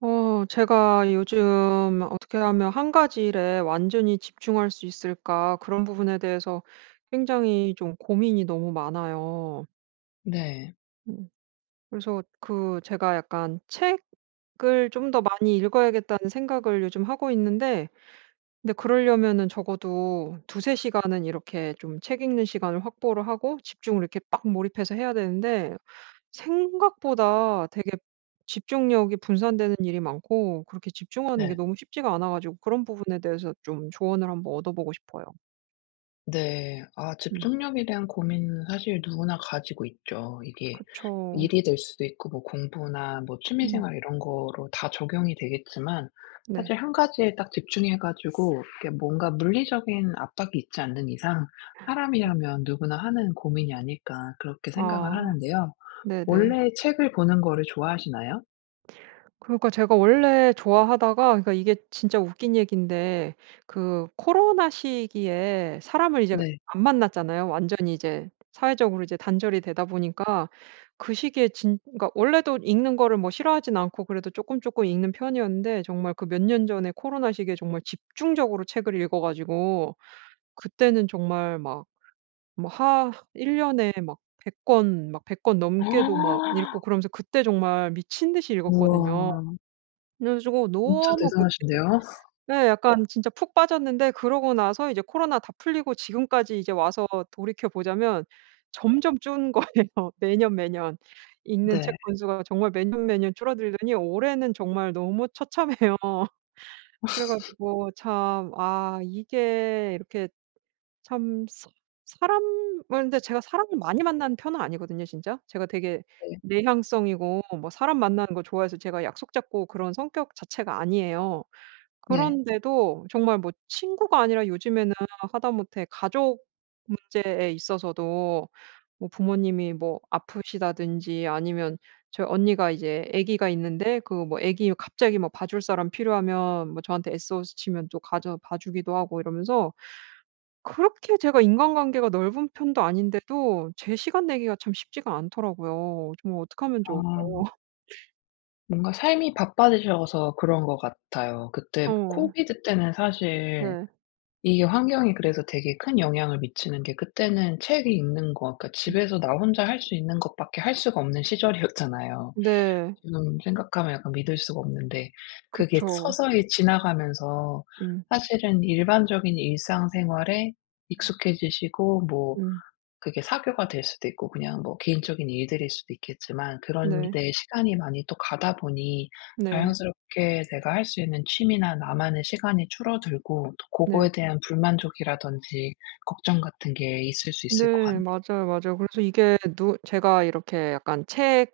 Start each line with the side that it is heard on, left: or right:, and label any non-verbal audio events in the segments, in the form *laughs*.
right: 제가 요즘 '어떻게 하면 한 가지 일에 완전히 집중할 수 있을까?' 그런 부분에 대해서 굉장히 좀 고민이 너무 많아요.
left: 네.
right: 음 그래서 그 제가 약간 책을 좀 더 많이 읽어야겠다는 생각을 요즘 하고 있는데, 근데 그러려면은 적어도 두세 시간은 이렇게 좀 책 읽는 시간을 확보를 하고 집중을 이렇게 빡 몰입해서 해야 되는데, 생각보다 되게 집중력이 분산되는 일이 많고 그렇게 집중하는 게
left: 네.
right: 너무 쉽지가 않아 가지고, 그런 부분에 대해서 좀 조언을 한번 얻어보고 싶어요.
left: 네. 아,
right: 음.
left: 집중력에 대한 고민은 사실 누구나 가지고 있죠. 이게
right: 그쵸.
left: 일이 될 수도 있고 뭐 공부나 뭐
right: 음.
left: 취미생활 이런 거로 다 적용이 되겠지만,
right: 네.
left: 사실 한 가지에 딱 집중해 가지고 이렇게 뭔가 물리적인 압박이 있지 않는 이상
right: 음.
left: 사람이라면 누구나 하는 고민이 아닐까 그렇게 생각을
right: 아.
left: 하는데요.
right: 네네.
left: 원래 책을 보는 거를 좋아하시나요?
right: 그러니까 제가 원래 좋아하다가, 그러니까 이게 진짜 웃긴 얘기인데, 그 코로나 시기에 사람을 이제
left: 네.
right: 안 만났잖아요. 완전히 이제 사회적으로 이제 단절이 되다 보니까 그 시기에 진 그러니까 원래도 읽는 거를 뭐 싫어하진 않고 그래도 조금 조금 읽는 편이었는데, 정말 그 몇 년 전에 코로나 시기에 정말 집중적으로 책을 읽어 가지고 그때는 정말 막 뭐 하 1 년에 막 100 권막 백 권 넘게도 막
left: *gasps*
right: 읽고 그러면서 그때 정말 미친 듯이
left: 우와.
right: 읽었거든요. 그래 가지고
left: 진짜
right: 너무 그때
left: 대단하신데요.
right: 예 약간 진짜 푹 빠졌는데, 그러고 나서 이제 코로나 다 풀리고 지금까지 이제 와서 돌이켜 보자면 점점 준 *laughs* 거예요. 매년, 매년. 읽는
left: 네.
right: 책 권수가 정말 매년, 매년 줄어들더니 올해는 정말 너무 처참해요. *laughs* 그래 가지고 참 아 이게 이렇게 참 사 사람을, 근데 제가 사람을 많이 만나는 편은 아니거든요 진짜. 제가 되게
left: 네.
right: 내향성이고, 뭐 사람 만나는 거 좋아해서 제가 약속 잡고 그런 성격 자체가 아니에요.
left: 네.
right: 그런데도 정말 뭐 친구가 아니라 요즘에는 하다못해 가족 문제에 있어서도 뭐 부모님이 뭐 아프시다든지, 아니면 저희 언니가 이제 아기가 있는데 그 뭐 아기 갑자기 뭐 봐줄 사람 필요하면 뭐 저한테 SOS 치면 또 가져 봐 주기도 하고 이러면서, 그렇게 제가 인간관계가 넓은 편도 아닌데도 제 시간 내기가 참 쉽지가 않더라고요. 정말 어게하면 좋을까?
left: 아. 뭔가 삶이 바빠지셔서 그런 것 같아요. 그때
right: 어.
left: 코비드 때는 사실
right: 네.
left: 이게 환경이 그래서 되게 큰 영향을 미치는 게, 그때는 책 읽는 거 그러니까
right: 음.
left: 집에서 나 혼자 할 수 있는 것밖에 할 수가 없는 시절이었잖아요.
right: 네.
left: 지금 생각하면 약간 믿을 수가 없는데 그게
right: 그쵸.
left: 서서히 지나가면서
right: 음.
left: 사실은 일반적인 일상생활에 익숙해지시고, 뭐
right: 음.
left: 그게 사교가 될 수도 있고 그냥 뭐 개인적인 일들일 수도 있겠지만 그런
right: 네.
left: 데 시간이 많이 또 가다 보니
right: 네.
left: 자연스럽게 내가 할 수 있는 취미나 나만의 시간이 줄어들고 또 그거
right: 네.
left: 에 대한 불만족이라든지 걱정 같은 게 있을 수 있을 것
right: 네.
left: 같네요.
right: 맞아요, 맞아요. 그래서 이게 누 제가 이렇게 약간 책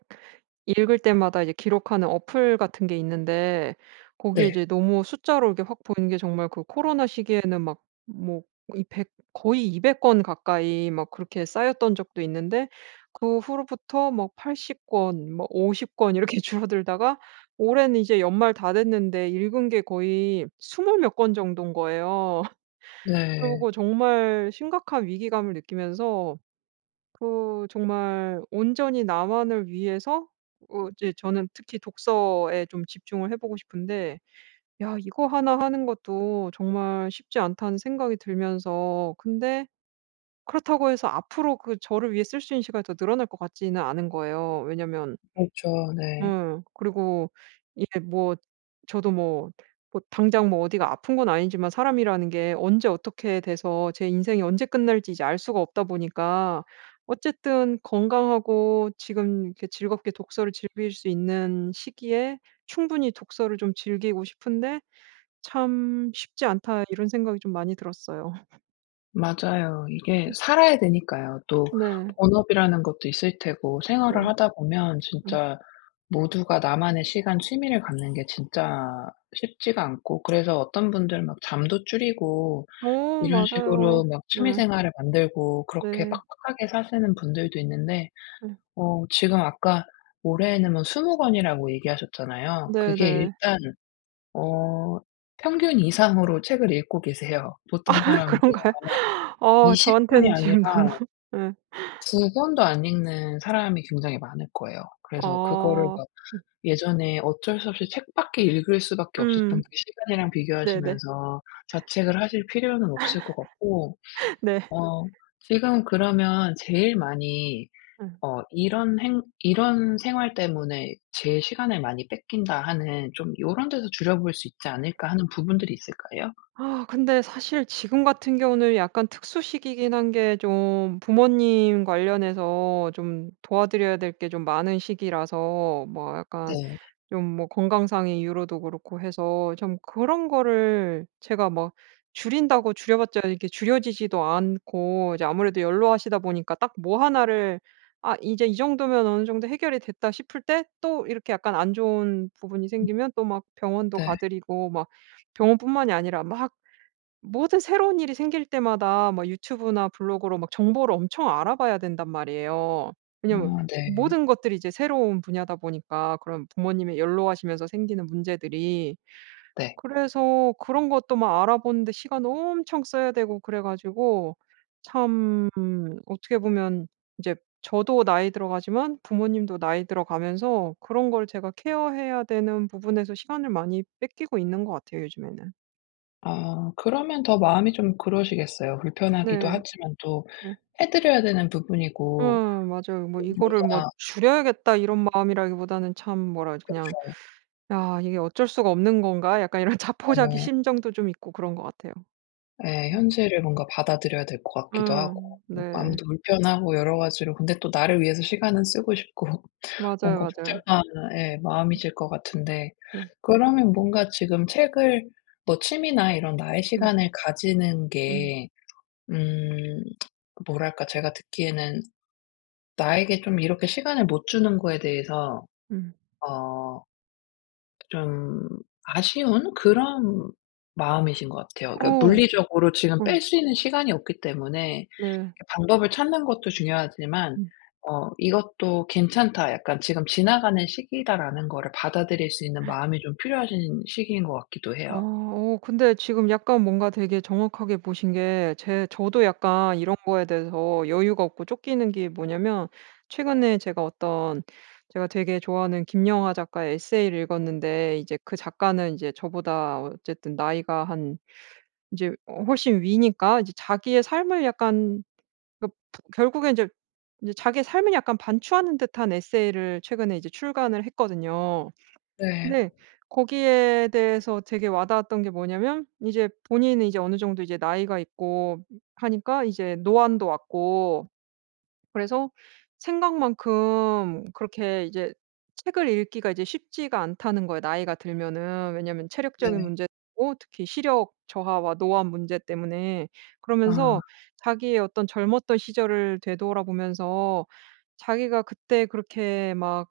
right: 읽을 때마다 이제 기록하는 어플 같은 게 있는데, 거기에
left: 네.
right: 이제 너무 숫자로 이렇게 확 보이는 게, 정말 그 코로나 시기에는 막 뭐 이 백 거의 200권 가까이 막 그렇게 쌓였던 적도 있는데, 그 후로부터 막 팔십 권, 뭐 오십 권 이렇게 *laughs* 줄어들다가 올해는 이제 연말 다 됐는데 읽은 게 거의 스물 몇 권 정도인 거예요. *laughs*
left: 네.
right: 그러고 정말 심각한 위기감을 느끼면서, 그 정말 온전히 나만을 위해서 이제 저는 특히 독서에 좀 집중을 해 보고 싶은데, 야 이거 하나 하는 것도 정말 쉽지 않다는 생각이 들면서, 근데 그렇다고 해서 앞으로 그 저를 위해 쓸 수 있는 시간이 더 늘어날 것 같지는 않은 거예요. 왜냐면
left: 그렇죠. 네.
right: 예. 그리고 이게 뭐 저도 뭐 뭐 당장 뭐 어디가 아픈 건 아니지만 사람이라는 게 언제 어떻게 돼서 제 인생이 언제 끝날지 이제 알 수가 없다 보니까 어쨌든 건강하고 지금 이렇게 즐겁게 독서를 즐길 수 있는 시기에 충분히 독서를 좀 즐기고 싶은데 '참 쉽지 않다.' 이런 생각이 좀 많이 들었어요. *laughs*
left: 맞아요. 이게 살아야 되니까요. 또
right: 네.
left: 본업이라는 것도 있을 테고 생활을
right: 네.
left: 하다 보면
right: 음.
left: 진짜 모두가 나만의 시간, 취미를 갖는 게 진짜 쉽지가 않고, 그래서 어떤 분들은 막 잠도 줄이고
right: 어
left: 이런
right: 맞아요.
left: 식으로 막 취미
right: 네.
left: 생활을 만들고 그렇게
right: 네.
left: 빡빡하게 사시는 분들도 있는데,
right: 네.
left: 지금 아까 올해에는 뭐 20권 권이라고 얘기하셨잖아요. 그게
right: 네네.
left: 일단 어 평균 이상으로 책을 읽고 계세요. 보통 사람들
right: 그런가요?
left: 아마
right: *laughs* 어
left: 20번 번이
right: 저한테는
left: 아니라
right: 지금 너무 *laughs* 예.
left: 2번 번도 안 읽는 사람이 굉장히 많을 거예요. 그래서 그거를
right: 어.
left: 막 예전에 어쩔 수 없이 책밖에 읽을 수밖에 없었던
right: 음.
left: 그 시간이랑
right: 네네.
left: 비교하시면서 자책을 하실 필요는 없을 것 같고,
right: 네.
left: 어 지금 그러면 제일 많이
right: 음.
left: 이런 생활 때문에 제 시간을 많이 뺏긴다.' 하는 좀 요런 데서 줄여볼 수 있지 않을까 하는 부분들이 있을까요?
right: 아 근데 사실 지금 같은 경우는 약간 특수 시기긴 한 게, 좀 부모님 관련해서 좀 도와드려야 될 게 좀 많은 시기라서 뭐 약간
left: 네.
right: 좀 뭐 건강상의 이유로도 그렇고 해서, 좀 그런 거를 제가 막 줄인다고 줄여 봤자 이게 줄여지지도 않고, 이제 아무래도 연로하시다 보니까 딱 뭐 하나를 '아 이제 이 정도면 어느 정도 해결이 됐다.' 싶을 때 또 이렇게 약간 안 좋은 부분이 생기면 또 막 병원도
left: 네.
right: 가드리고 막 병원뿐만이 아니라 막 모든 새로운 일이 생길 때마다 막 유튜브나 블로그로 막 정보를 엄청 알아봐야 된단 말이에요. 왜냐면
left: 아 네.
right: 모든 것들이 이제 새로운 분야다 보니까, 그런 부모님의 연로하시면서 생기는 문제들이.
left: 네.
right: 그래서 그런 것도 막 알아보는데 시간 엄청 써야 되고, 그래 가지고 참 어떻게 보면 이제 저도 나이 들어가지만 부모님도 나이 들어가면서 그런 걸 제가 케어해야 되는 부분에서 시간을 많이 뺏기고 있는 것 같아요 요즘에는.
left: 아, 그러면 더 마음이 좀 그러시겠어요. 불편하기도
right: 네.
left: 하지만 또 해 드려야 되는 부분이고
right: 응 맞아요. 뭐 이거를 뭐
left: 뭔가
right: '줄여야겠다.' 이런 마음이라기보다는, 참 뭐라 그냥
left: 그
right: '야 이게 어쩔 수가 없는 건가?' 약간 이런 *laughs* 자포자기
left: 예.
right: 심정도 좀 있고 그런 것 같아요.
left: 예.
right: 음.
left: 현실을 뭔가 받아들여야 될 것 같기도 하고
right: 음.
left: 뭐
right: 네.
left: 마음도 불편하고 여러 가지로, 근데 또 나를 위해서 시간은 쓰고 싶고 *laughs*
right: 맞아요,
left: 뭔가
right: 맞아요.
left: 복잡한 예 마음이실 것 같은데,
right: 네.
left: 그러면 뭔가 지금 책을 뭐 취미나 이런 나의
right: 음.
left: 시간을 가지는
right: 음.
left: 게, 음 뭐랄까 제가 듣기에는 나에게 좀 이렇게 시간을 못 주는 거에 대해서
right: 음.
left: 어 좀 아쉬운 그런 마음이신 것 같아요. 그러니까
right: 오
left: 물리적으로 지금
right: 어.
left: 뺄 수 있는 시간이 없기 때문에
right: 네.
left: 그 방법을 찾는 것도 중요하지만,
right: 음.
left: '이것도 괜찮다. 약간 지금 지나가는 시기다.'라는 거를 받아들일 수 있는 마음이 좀 필요하신 시기인 것 같기도
right: 아
left: 해요.
right: 근데 지금 약간 뭔가 되게 정확하게 보신 게, 제 저도 약간 이런 거에 대해서 여유가 없고 쫓기는 게 뭐냐면, 최근에 제가 어떤 제가 되게 좋아하는 김영하 작가의 에세이를 읽었는데, 이제 그 작가는 이제 저보다 어쨌든 나이가 한 이제 훨씬 위니까 이제 자기의 삶을 약간 그 결국에 이제제 자기의 삶을 약간 반추하는 듯한 에세이를 최근에 이제 출간을 했거든요.
left: 네.
right: 네. 거기에 대해서 되게 와닿았던 게 뭐냐면, 이제 본인은 이제 어느 정도 이제 나이가 있고 하니까 이제 노안도 왔고 그래서 생각만큼 그렇게 이제 책을 읽기가 이제 쉽지가 않다는 거예요, 나이가 들면은. 왜냐면 체력적인
left: 네.
right: 문제도 있고 특히 시력 저하와 노안 문제 때문에.
left: 아.
right: 그러면서 자기의 어떤 젊었던 시절을 되돌아보면서, 자기가 그때 그렇게 막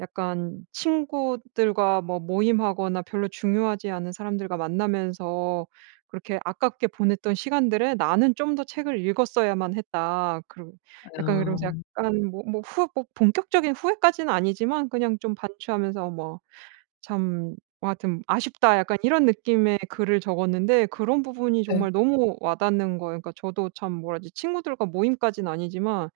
right: 약간 친구들과 뭐 모임하거나 별로 중요하지 않은 사람들과 만나면서 그렇게 아깝게 보냈던 시간들에 '나는 좀 더 책을 읽었어야만 했다.' 그러
left: 아.
right: 약간 그러면서 약간 뭐 뭐 후 뭐 본격적인 후회까지는 아니지만 그냥 좀 반추하면서 뭐 '참 뭐 하여튼 아쉽다.' 약간 이런 느낌의 글을 적었는데, 그런 부분이
left: 네.
right: 정말 너무 와 닿는 거예요. 그러니까 저도 참 뭐라 하지, 친구들과 모임까지는 아니지만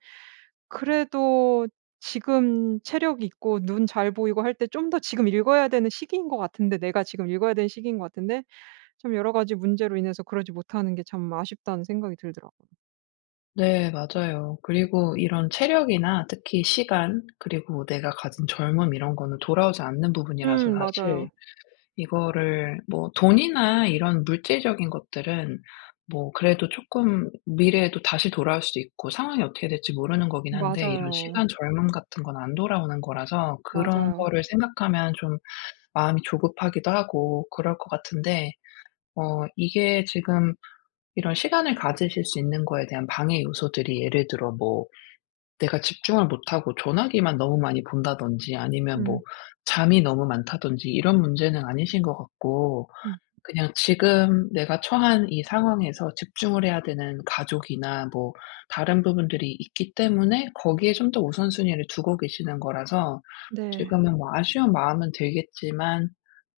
right: 그래도 지금 체력 있고 눈 잘 보이고 할 때 좀 더 지금 읽어야 되는 시기인 것 같은데, 내가 지금 읽어야 되는 시기인 것 같은데 참 여러 가지 문제로 인해서 그러지 못하는 게 참 아쉽다는 생각이 들더라고요.
left: 네, 맞아요. 그리고 이런 체력이나 특히 시간, 그리고 내가 가진 젊음 이런 거는 돌아오지 않는 부분이라서, 사실
right: 맞아요.
left: 이거를 뭐 돈이나 이런 물질적인 것들은 뭐 그래도 조금 미래에도 다시 돌아올 수도 있고 상황이 어떻게 될지 모르는 거긴 한데, 이런
right: 맞아요.
left: 시간, 젊음 같은 건 안 돌아오는 거라서 그런
right: 맞아요.
left: 거를 생각하면 좀 마음이 조급하기도 하고 그럴 것 같은데, 이게 지금 이런 시간을 가지실 수 있는 거에 대한 방해 요소들이, 예를 들어 뭐 내가 집중을 못하고 전화기만 너무 많이 본다든지 아니면 뭐
right: 음.
left: 잠이 너무 많다든지 이런 문제는 아니신 것 같고,
right: 음.
left: 그냥 지금 내가 처한 이 상황에서 집중을 해야 되는 가족이나 뭐 다른 부분들이 있기 때문에 거기에 좀 더 우선순위를 두고 계시는 거라서
right: 네.
left: 지금은 뭐 아쉬운 마음은 들겠지만,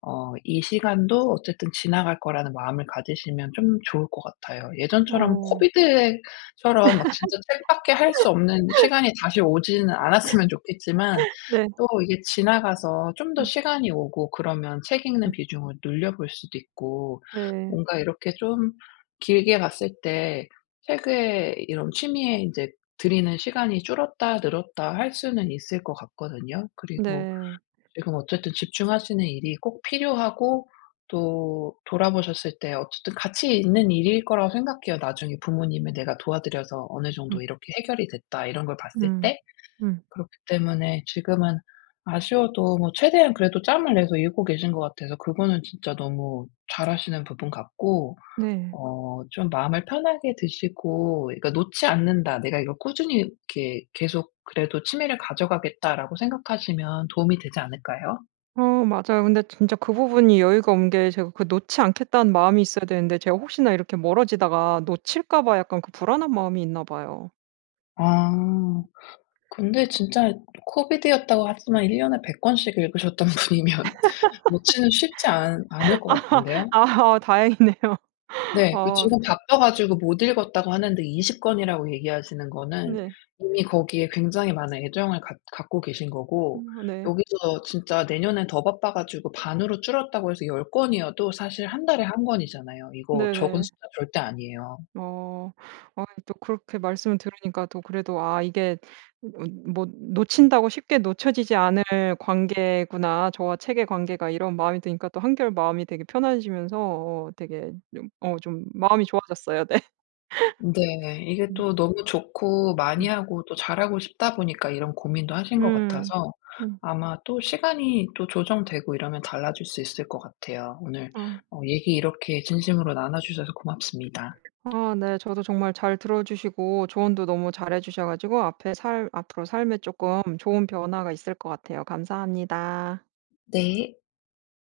left: 이 시간도 어쨌든 지나갈 거라는 마음을 가지시면 좀 좋을 것 같아요. 예전처럼
right: 어.
left: 코비드처럼 막 진짜 책밖에 할 수 없는 시간이 다시 오지는 않았으면 좋겠지만,
right: 네.
left: 또 이게 지나가서 좀 더
right: 음
left: 시간이 오고 그러면 책 읽는
right: 음.
left: 비중을 늘려볼 수도 있고,
right: 네.
left: 뭔가 이렇게 좀 길게 봤을 때 책에 이런 취미에 인제 들이는 시간이 줄었다 늘었다 할 수는 있을 것 같거든요. 그리고
right: 네.
left: 지금 어쨌든 집중하시는 일이 꼭 필요하고, 또 돌아보셨을 때 어쨌든 가치 있는 일일 거라고 생각해요. 나중에 부모님을 내가 도와드려서 어느 정도
right: 음.
left: 이렇게 해결이 됐다 이런 걸 봤을
right: 음.
left: 때.
right: 음.
left: 그렇기 때문에 지금은 아쉬워도 뭐 최대한 그래도 짬을 내서 읽고 계신 것 같아서 그거는 진짜 너무 잘하시는 부분 같고,
right: 네.
left: 좀 마음을 편하게 드시고, 그러니까 '놓지 않는다. 내가 이걸 꾸준히 이렇게 계속 그래도 취미를 가져가겠다.'라고 생각하시면 도움이 되지 않을까요?
right: 어 맞아요. 근데 진짜 그 부분이 여유가 온 게, 제가 그 놓지 않겠다는 마음이 있어야 되는데 제가 혹시나 이렇게 멀어지다가 놓칠까 봐 약간 그 불안한 마음이 있나 봐요.
left: 아. 근데 진짜 코비드였다고 하지만 1년 년에 100권 권씩 읽으셨던 *laughs* 분이면 놓지는 쉽지 않 않을 것
right: *laughs*
left: 같은데요?
right: 아 다행이네요.
left: 네. 그
right: 아
left: 지금 바빠 가지고 못 읽었다고 하는데 20권 권이라고 얘기하시는 거는
right: 네.
left: 이미 거기에 굉장히 많은 애정을 갖 갖고 계신 거고,
right: 네.
left: 여기서 진짜 내년에 더 바빠 가지고 반으로 줄었다고 해서 10권 권이어도 사실 한 달에 한 권이잖아요. 이거 적은
right: 네네.
left: 숫자 절대 아니에요.
right: 어. 아 또 그렇게 말씀을 들으니까 또 그래도 '아 이게 어 뭐 놓친다고 쉽게 놓쳐지지 않을 관계구나. 저와 책의 관계가.' 이런 마음이 드니까 또 한결 마음이 되게 편안해지면서 되게 좀 좀 마음이 좋아졌어요. *laughs* 네.
left: 네. 이게
right: 음.
left: 또 너무 좋고 많이
right: 음.
left: 하고 또 잘하고 싶다 보니까 이런 고민도 하신 것
right: 음.
left: 같아서
right: 음.
left: 아마 또 시간이 또 조정되고 이러면 달라질 수 있을 것 같아요. 오늘
right: 아.
left: 얘기 이렇게 진심으로 나눠 주셔서 고맙습니다.
right: 아 네. 저도 정말 잘 들어 주시고 조언도 너무 잘해 주셔 가지고 앞에 살 앞으로 삶에 조금 좋은 변화가 있을 것 같아요. 감사합니다.
left: 네.